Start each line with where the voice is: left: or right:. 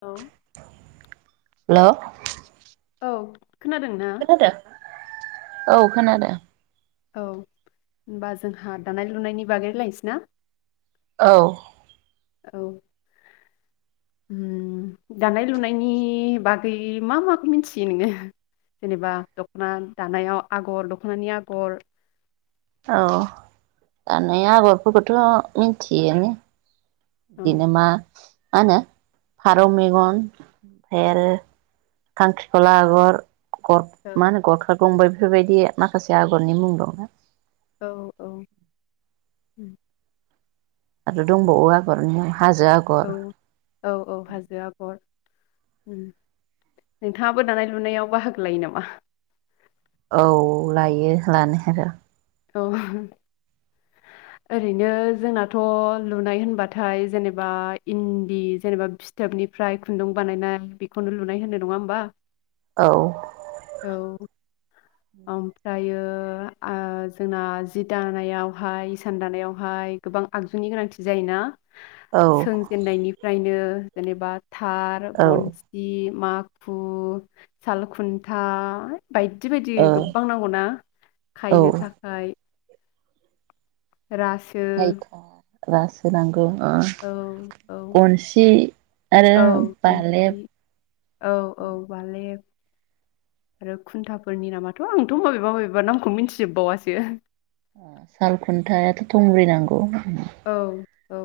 left: औ
right: हेलौ
left: औ खोनादों ना
right: खोनादों? औ खोनादो
left: औ होनबा जोंहा दानाय लुनायनि बागै लायनसै ना
right: औ
left: औ उम दानाय लुनायनि बागै मा माखो मिन्थियो नोङो जेनेबा दख'ना दानायाव आगर दख'नानि आगर
right: औ दानाय आगरफोरखौथ मिन्थियोआनो
left: औ
right: दिनो मा मा होनो फारौ मेगन ओमफ्राय आरो खांखिखला आगर गर
left: औ
right: माहोनो गर [unintelligible] बेफोर बायदिआगरनि मुं दं
left: औ औ ओम
right: आरो दंबावो आगरनि मुं हाजो आगर
left: औ औ औ हाजो आगर नोंथाङाबो दानाय लुनायाव बाहागो लायो नामा?
right: औ लायो लानायाथ
left: औ ओरैनो जोंनाथ लुनाय होनबाथाय जेनेबा इन्दि जेनेबा फिथोबनिफ्राय खुन्दुं बानायनाय बेखौनो लुनाय होननाय नङा होमबा
right: औ
left: औ ओमफ्रायो आ जोंना जि दानायावहाय इसान दानायावहाय गोबां आगजुनि गोनांथि जायोना।
right: औ
left: सोंजेननायनिफ्रायनो जेनेबा थार,
right: औ
left: गनसि माखु सालखुन्था बायदि-बायदि
right: ओ
left: गोबां नांगौना खायनो
right: औ
left: था खाय। रासो
right: खायथा रासो नांगौ ओ
left: औ-औ-औ
right: गनसि आरो बालेब
left: गन्सि औ-औ बालेब आरो खुन्थाफोरनि नामाथ आंथ मबेबा-मबेबा नामखौ मिथिजोबबावासो
right: साल खुन्थायाथ थंब्रै नांगौ
left: औ-औ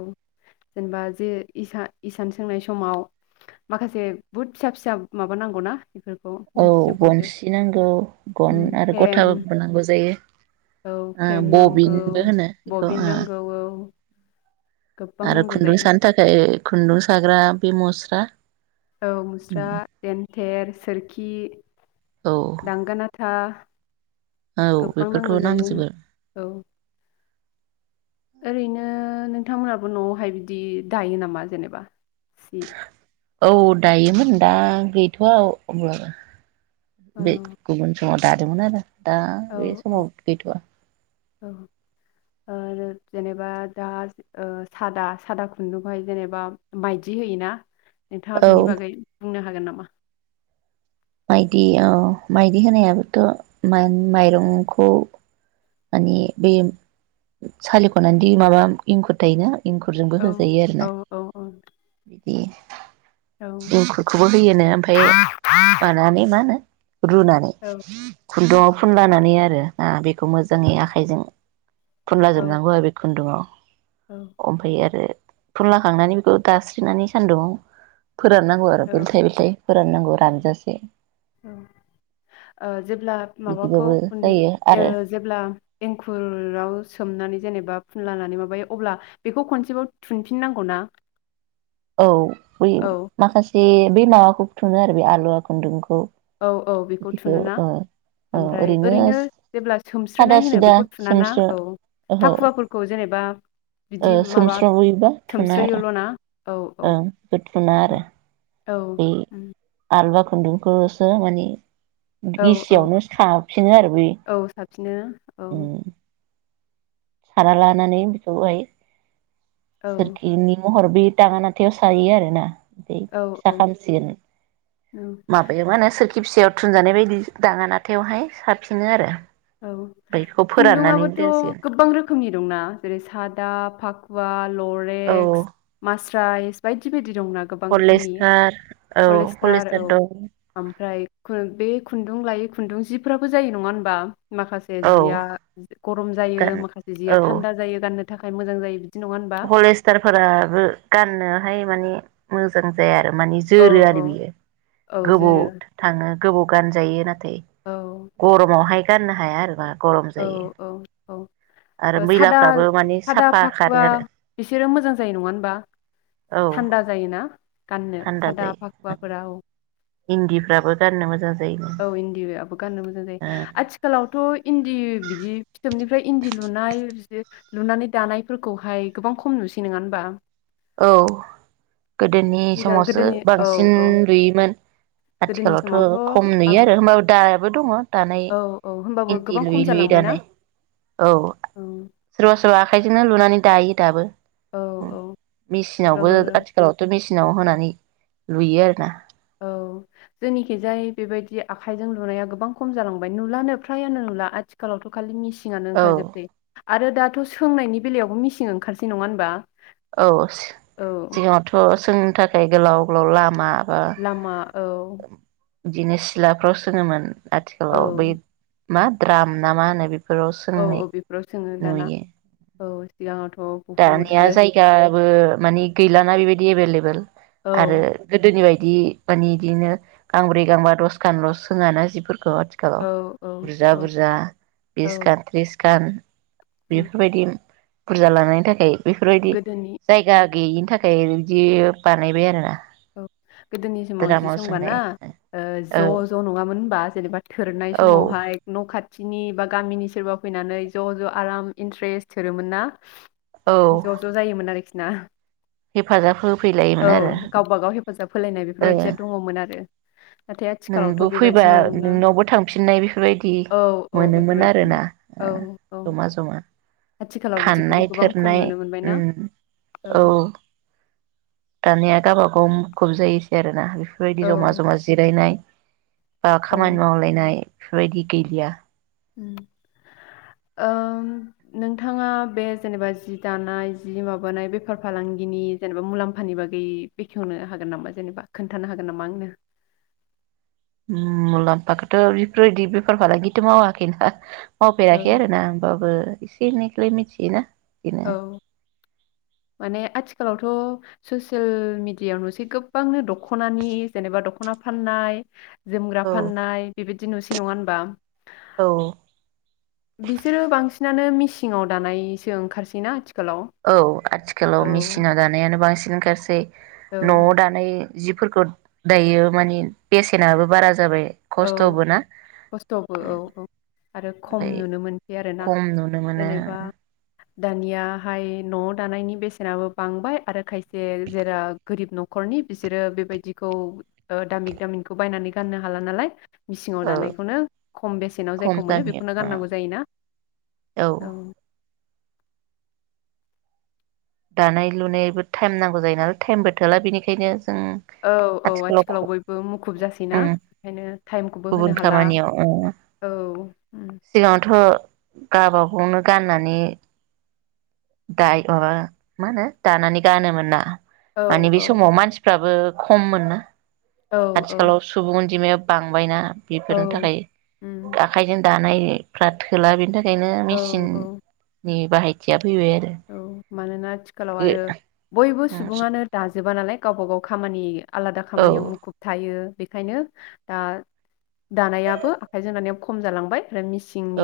left: जेनेबा जे इसा-इसान सोंनाय समाव माखासे बुहुद फिसा-फिसा माबा नांगौ ना
right: औ गनसि नांगौ गन आरो
left: फ्रेम
right: गथाबबो नांगौ जायो
left: औ फ्रेम
right: ओ
left: नांगौ
right: बबिनबो होनो बेखौ
left: बबिन
right: ओ
left: नांगौ [inaudible] गोबां
right: आरो
left: नांगौ
right: खुन्दुं
left: जायो
right: सानो थाखाय खुन्दुं साग्रा बे मुस्रा
left: औ मुस्रा देन थेर सोरखि
right: औ
left: दांगोनाथा
right: औ बेफोरखौ नांजोबो
left: औ ओरैनो नोंथांमोनहाबो नआवहाय बिदि दायो नामा जेनेबा सि
right: औ दायोमोन दा गैथवा अब्लाबो।
left: औ
right: बे [unintelligible] नवाव दादोंमोन आरो। दा
left: औ औ
right: बेसममाव गैथआ।
left: औ ओ जे-जेनेबा दा ओ सादा-सादा खुन्दुंखौहाय जेनेबा मायदि होयोना नोंथाङा
right: औ
left: बिनिबागै बुंनो हागोन नामा?
right: माइदि अ माइदि होनायाबोथ मायन माइरंखौ माने बे सालिखनानैदि माबा इंखुर थायोना। इंखुरजोंबो
left: औ
right: होजायो
left: औ
right: आरोना।
left: औ औ औ
right: [unintelligible] एंखुरखौबो होयोनो ओमफाय मानानै माहोनो। रुनानै।
left: औ
right: खुन्दुङाव फुनलानानैआरो ना बेखौ मोज जोंनि आखायजों फुनला
left: औ
right: जोबनांगौआरो खुन्दुङाव।
left: औ
right: अमफाय आरो फुनलाखांनानै बेखौ दास्रिनानै सान्दुंङाव फोराननांगौ आरो बेलथाय बेलथाय। फोराननांगौ रानजासे।
left: औ ओह जेब्ला माबाखौ
right: बिदिबाबो
left: फुन
right: जायो आरो
left: ओह जेब्ला एंखुरआव सोमनानै जेनेबा फुनलानानै माबायो अब्ला बेखौ खनसेबाव थुनफिननांगौना?
right: औ बै माखासे बे माबाखौबो थुनोआरो बे आलुवा खुन्दुंखौ।
left: औ औ बेखौ
right: बिदिखौ
left: थुनोना
right: ओ
left: ओमफ्राय ओरैनो जेब्ला
right: सादा
left: सोमस्रोनायहोनो
right: सिदा
left: बेखौ थुनाना
right: सोमस्रो
left: औ फाखुवाफोरखौ जेनेबा बिदि
right: ओह
left: माबा
right: सोमस्रयो बा थुनाआरो।
left: सोमस्रोयोल' ना औ औ
right: ओ इखो थुनाआरो।
left: औ उम
right: खुन्दुंखौसो मानि
left: औ औ
right: गिसियावनो साफिनो आरो बै
left: औ साबसिनो औ
right: उम सारालानानै बेखौहाय
left: औ
right: सोरखिनि महर बे दाङानाथायाव सायोआरोना। बे फिसा
left: औ
right: खामसिगोन
left: औ
right: माबायाव मा होनो सोर [unintelligible] थुनजानाय बायदि दाङा नाथायावहाय साबफिनो आरो।
left: औ
right: बैखौ फोराननानै
left: खुन्दुंआबोथ'
right: दोनसिगोन
left: गोबां रो खोमनि दंना जेरै सादा, फाखुवा
right: औ
left: लरेक्स, मास रायस बायदि बायदि दं ना गोबां रोखोमनि
right: पलेस्टार औ
left: फलेस्टार औ
right: पलेस्टार दं
left: ओमफ्राय बे खुन्दुं लायै खुन्दुं जिफोराबो जायो नङा होनबा? माखासे
right: औ
left: जिया गरम जायो
right: गान
left: माखासे जिया थान्दा जायो गाननो थाखाय मोजां जायो बिदि नङा होनबा
right: भलेस्टारफोराबो गाननो हाय माने मोजां जाया। ओ माने
left: औ
right: जोरो
left: औ
right: आरो बियो
left: औ
right: गोबाव
left: जोरो
right: थाङो। गोबाव गानजायो ना थे
left: औ
right: गरमावहाय गाननो हाया आरोबा गरम
left: औ
right: जायो।
left: औ औ
right: आरो
left: सादा
right: मैलाफ्राबो माने
left: सादा
right: साफा
left: फाखुवा
right: खारो आरो
left: बिसोरो मोजां जायो नङा होनबा
right: औ
left: थान्दा जायोना गाननो
right: थान्दा
left: सादा
right: जायो
left: फाखुवाफोरा औ।
right: इन्दिफ्राबो गाननो मोजां जायोनो
left: औ इन्दिबायाबो गाननो मोजां जायो
right: ओ
left: आथिखालावथ' इन्दि बिदि फिथोबनिफ्राय इन्दि लुनाय [unintelligible] लुनानै दानायफोरखौहाय गोबां खम नुसै नङा होनबा?
right: औ गोदोनि
left: सिगां
right: समावसो
left: गोदोनि औ
right: बांसिन
left: औ
right: लुयोमोन।
left: गोदोनि
right: आथिखालावथ'
left: समावथ'
right: खम
left: आब
right: नुयो आरो होमबाबो दा बो दङ। दानाय
left: औ औ होमबाबो
right: इन्दि
left: गोबां खम
right: लुयै लुयै
left: जालांबायना
right: दानाय औ
left: औ
right: सोरबा सोरबा आखाइजोंनो लुनानै दायो दाबो।
left: औ औ।
right: मेसिनावबो
left: अब्लाबो
right: आथिखालावथ' मेसिनाव होनानै लुयो आरोना।
left: औ जोंनिखिजाय बेबायदि आखाइजों लुनाया गोबां खम जालांबाय नुलानो फ्रायानो नुला आथिखालावथ' खालि मिसि सिङानो
right: औ
left: ओंखारजोबसै। आरो दाथ' सोंनायनि बेलायावबो मिसिन ओंखारसै नङा होनबा?
right: औ [unintelligible]
left: औ
right: सिगाङावथ' सोंनो थाखाय गोलाव गोलाव लामा
left: लामा औ।
right: इदिनो सिलाफ्राव सोङोमोन। आथिखालाव
left: औ
right: बै मा द्राम ना मा होनो बे फोराव
left: औ
right: सोंनाय
left: औ बेफोराव सोङो दाना
right: नुयो।
left: औ सिगाङावथ' बुहुद
right: दानिया
left: आरो
right: जायगाबो माने गैलाना बेबायदि एभेलेबेल
left: औ
right: आरो गोदोनि बाय दि माने इदिनो गांब्रै गांबा दसखानल' सोङाना जिफोर थ' आथिखालाव
left: औ औ
right: बुरजा
left: औ
right: बुरजा बिसखान थ्रिस [unintelligible]
left: औ
right: बेफोरबायदि बुरजा लानाय थाखाय बेफोरबायदि
left: गोदोनि
right: जायगा गैयिनि थाखाय बिदि बानायबाय आरोना?
left: औ गोदोनि समाव जि
right: द्रामाव सोंनाय
left: सोंबाना
right: औ
left: ओ ज' ज' नङामोन होनबा? जेनबा थोरनाय
right: औ
left: समावहाय न' खा खाथिनि बा गामिनि सोरबा फैनानै ज' ज' आराम इन्ट्रेस्ट थोरोमोन ना?
right: औ
left: ज' ज' जायोमोन आरोखि ना?
right: हेफाजाब
left: औ
right: होफैलायोमोन आरो।
left: गावबा गाव हेफाजाब होलायनाय
right: ओ
left: बेफोरबायदिया दङमोन आरो। नाथाय आथिखालावथ'
right: नोंबो फैबा
left: बेबायदि नंला
right: नोंनावबो थांफिननाय बेफोरबायदि
left: औ औ
right: मोनोमोन आरोना
left: बेफोरबायदिमोन
right: ओ
left: औ औ
right: जमा जमा
left: आथिखालाव बिदिखौबो
right: खाननाय
left: गोबां खम
right: थोरनाय
left: नुनो मोनबायना
right: ओम औ। दानिया गावबागाव मुखुब जायोसै आरो ना। बेफोरबायदि
left: औ
right: जमा जमा जिरायनाय बा खामानि
left: औ
right: मावलायनाय बेफोरबायदि गैलिया
left: ओम, नोंथाङा बे जेनेबा जि दानाय जि माबानाय बेफार फालांगिनि जेनेबा मुलाम्फानि बागै बेखेवनो हागोन नामा जेनेबा खोन्थानो हागोन नामा आंनो?
right: ओम, मुलाम्फाखौथ' बेफोरबायदि बेफार फालांगिथ' मावाखैना
left: औ
right: मावफेराखै आरो ना होमबाबो एसे एनै [unintelligible] मिथियोना
left: औ माने आथि खालावथ' ससियेल मिडियाव नुसै गोबांनो दख'नानि जेनेबा दख'ना फाननाय जोमग्रा
right: औ
left: फाननाय बेबाय दि नुसै नङा होनबा?
right: औ।
left: बिसोरो बांसिनानो मिसिङाव दानायसो ओंखारसैना आथिख
right: औ आथिखालाव मेसिनाव दानायानो बांसिन ओंखारसै।
left: औ
right: नआव दानाय जिफोरखौ दायो माने बेसेनाबो बारा जाबाय।
left: औ
right: खस्थ'बो ना
left: खस्थबो औ औ आरो खम
right: ओमफ्राय
left: नुनो मोनसै आरोना
right: खम नुनो मोनो
left: जेनेबा दानियाहाय न'आव दानायनि बेसेनाबो बांबाय आरो खाय से जेरा गोरिब न'खरनि बिसोरो बेबायदिखौ दामि दामिनखौ बायनानै गाननो हाला नालाय मिसिङाव
right: औ
left: दानायखौनो खम बेसेनाव
right: खम
left: जायखौ मोनो बेखौनो
right: दामियाव
left: गाननांगौ जायोना? औ
right: दानाय लुनायबो टाइम नांगौ जायो नालाय टाइमबो थोला। बेनिखायनो जों
left: औ औ आथिखालाव बयबो मुखुब जासैना ओंखायनो टाइमखौबो
right: गुबुन
left: होनो हाला
right: खामानियाव
left: औ उम।
right: गाबागावनो गाननानै दाय माबा मा होनो दानानै गानोमोन ना?
left: औ
right: मानि बे समाव मानसि फ्राबो खम मोनना।
left: औ औ
right: आथिखालाव सुबुंअन्जिमाया बांबायना? बेफोरनि
left: औ
right: थाखाय
left: उम
right: आखाइजों दानायफ्रा थोला बेनिथा खायनो
left: औ औ
right: मेसिननि बाहायथिया फैबाय आरो।
left: ना आथिखालाव आरो बयबो सुबुङानो दाजोबा नालाय गावब गाव खामानि आलादा
right: औ
left: खामानियाव मुखुब थायो। बेखायनो दा दानायाबो आखाइजों दानायाव खम जालांबाय। ओमफ्राय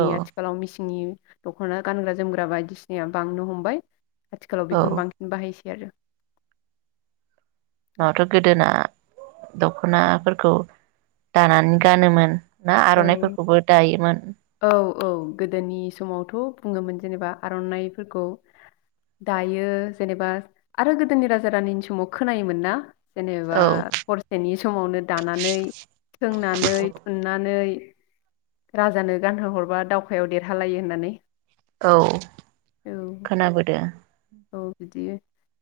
right: औ
left: आथिखालाव मिसिंनि दखना गानग्रा जोमग्रा बायदिसिनाया बांनो हमबाय। आथिखालाव
right: औ
left: बेखौनो बांसिन बाहायसै आरो।
right: माथो गोदोना दखनाफोरखौ दानानै गानोमोन? ना
left: औ
right: आरनाइफोरखौबो दायोमोन?
left: औ औ गोदोनि समावथ' बुङोमोन जेनेबा आरनाइफोरखौ दायो जेनेबा आरो गोदोनि राजा रानिनि समाव खोनायोमोन ना जेनेबा
right: औ
left: हरसेनि समावनो दानानै, सोंनानै, थुननानै राजानो गानहो हरबा दावखायाव देरहालायो होननानै।
right: औ
left: औ
right: खोनाबोदो।
left: औ बिदि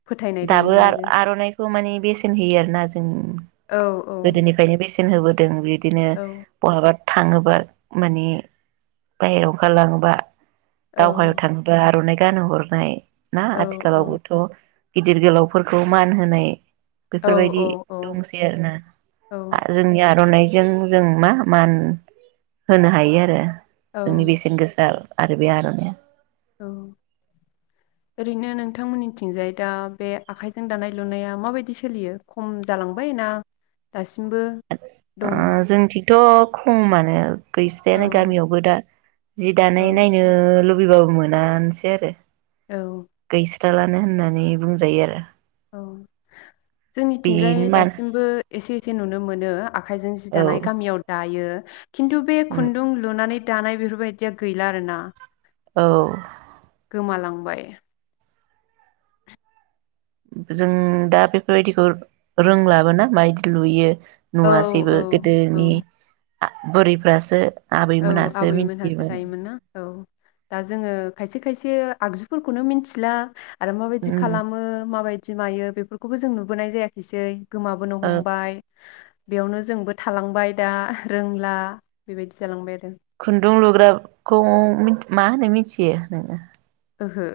left: फोथायनाय
right: दाबो
left: दङमोन आरो
right: आरनाइखौ माने बेसेन होयो आरोना जों।
left: औ औ
right: सेन होबोदों बिद दिनो [unintelligible] थाङोबा माने बाहेरायाव ओंखारलामोबा
left: औ
right: दावहायाव थाङोबा आरनाइ खो गानहो हरबाय ना
left: औ औ
right: आथिखालावबोथ गिदिर गोलावफोरखौ मान होनाय बेफोरबायदि
left: औ
right: दंसै आरो ना
left: औ
right: जोंनि आरनाइ जों जों मा मान होनो हायो आरो।
left: औ
right: जोंनि बेसेन गोसा आरो बे आरनाया
left: औ ओरैनो नोंथांमोननिथिंजाय दा बे आखाइजों दानाय लुनाया माबायदि सोलियो खम जालांबाय ना दासिम सिमबो दङ।
right: थ खमानो
left: औ
right: गैस्रायानो गामियावबो दा जि दानाय
left: औ
right: नायनो
left: औ
right: लुबैबाबो मोनानोसै आरो।
left: औ।
right: खिथालानो होननानै बुंजायो आरो।
left: औ। जोंनिथिंजाय
right: बेनि मान
left: दासिमबो एसे एसे नुनो मोनो। आखाइजों जि
right: औ
left: दानाय गामियाव दायो [inaudible] खिन्थु बे
right: उम
left: खुन्दुं लुनानै दानाय बेफोरबायदिया गैला आरो ना
right: औ।
left: गोमालांबाय।
right: जों दा बेफोरबायदिखौ रोंलाबोना मायदि लुयो
left: औ
right: नुवासैबो
left: औ
right: गोदोनि बोरैफ्रासो
left: औ
right: आबैमोनासो
left: आबै मोनहासो
right: मिथियोमोन
left: दायोमोन ना औ। दा जोङो खायसे खायसे आगजुफोरखौनो मिनथिला आरो माबायदि
right: उम
left: खालामो माबाय थि मायो बेफोरखौबो जों नुबोनाय जायाखैसै गोमाबोनो
right: ओ
left: हमबाय बेयावनो जोंबो थालांबाय दा रोंला बेबायदि जालांबाय आरो
right: खुन्दुं लुग्राखौ मिन मा होनो मिथियो नोङो?
left: ओहो।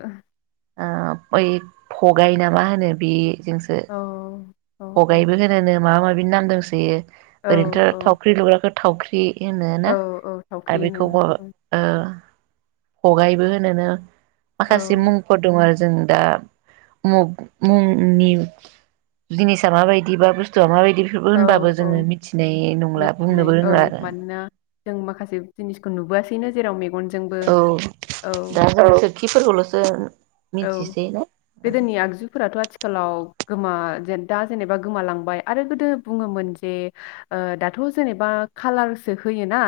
right: ओ बै फगाइ ना मा होनो बि
left: औ। औ औ
right: भगायबो होनो नो मा मा बि नाम दंसयो।
left: औ
right: ओरैनोथ
left: औ
right: थावख्रि लुग्राखोट थावख्रि बि होनो
left: औ
right: ना
left: औ थावख्रि
right: आरो
left: होनो
right: बेखौ ओ पगायबो होनो नो
left: औ
right: माखासे मुंफोर दं आर जों दा मु-मुंनि जिनिसा मा बायदि बा बुस्थुआ माबाय दि बिफोरबो
left: औ
right: होनबाबो जोङो
left: औ
right: मिथिनाय नंला
left: मिथिनाय
right: बुंनोबो
left: औ
right: रोङला आरो
left: मानोना जों माखासे जिनिसखौ नुबोआसैनो जेराव मेग गनजोंबो औ
right: खिफोरखौलसो
left: औ गोदोनि आगजुफोराथ आथि खालाव गोमा जेन दा जेनेबा गोमालांबाय आरो गोदो बुङोमोन जे ओ दाथ जेनेबा खालारसो होयो ना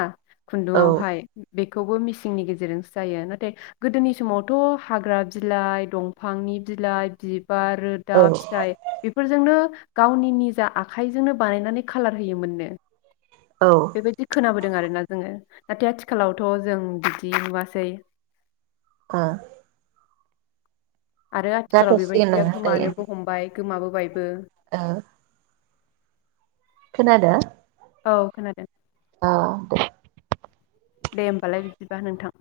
right: औ
left: खुन्दुंआवहाय बे खौबो मिसिंनि गेजेरजोंसो जायो नाथाय गोदोनि समावथ हाग्रा बिलाइ दंफांनि बिलाइ बि बार रोदा
right: औ
left: फिथाइ बेफोरजोंनो गावनि निजा आखाइजोंनो बानायनानै कालार होयोमोननो
right: औ
left: बेबायदि खोनाबोदों आरोना जोङो नाथाय आथिखालावथ' जों बिदि नुवाखै
right: ओ
left: आरो आथिखालाव
right: जाथ'सिगोन
left: बेबायदिया
right: नामा दायो
left: गोमानोबो हमबाय गोमाबोबाय
right: ओ खोनादो
left: औ खोनादों
right: अह दे
left: दे होमबालाय बिदिबा नोंथां।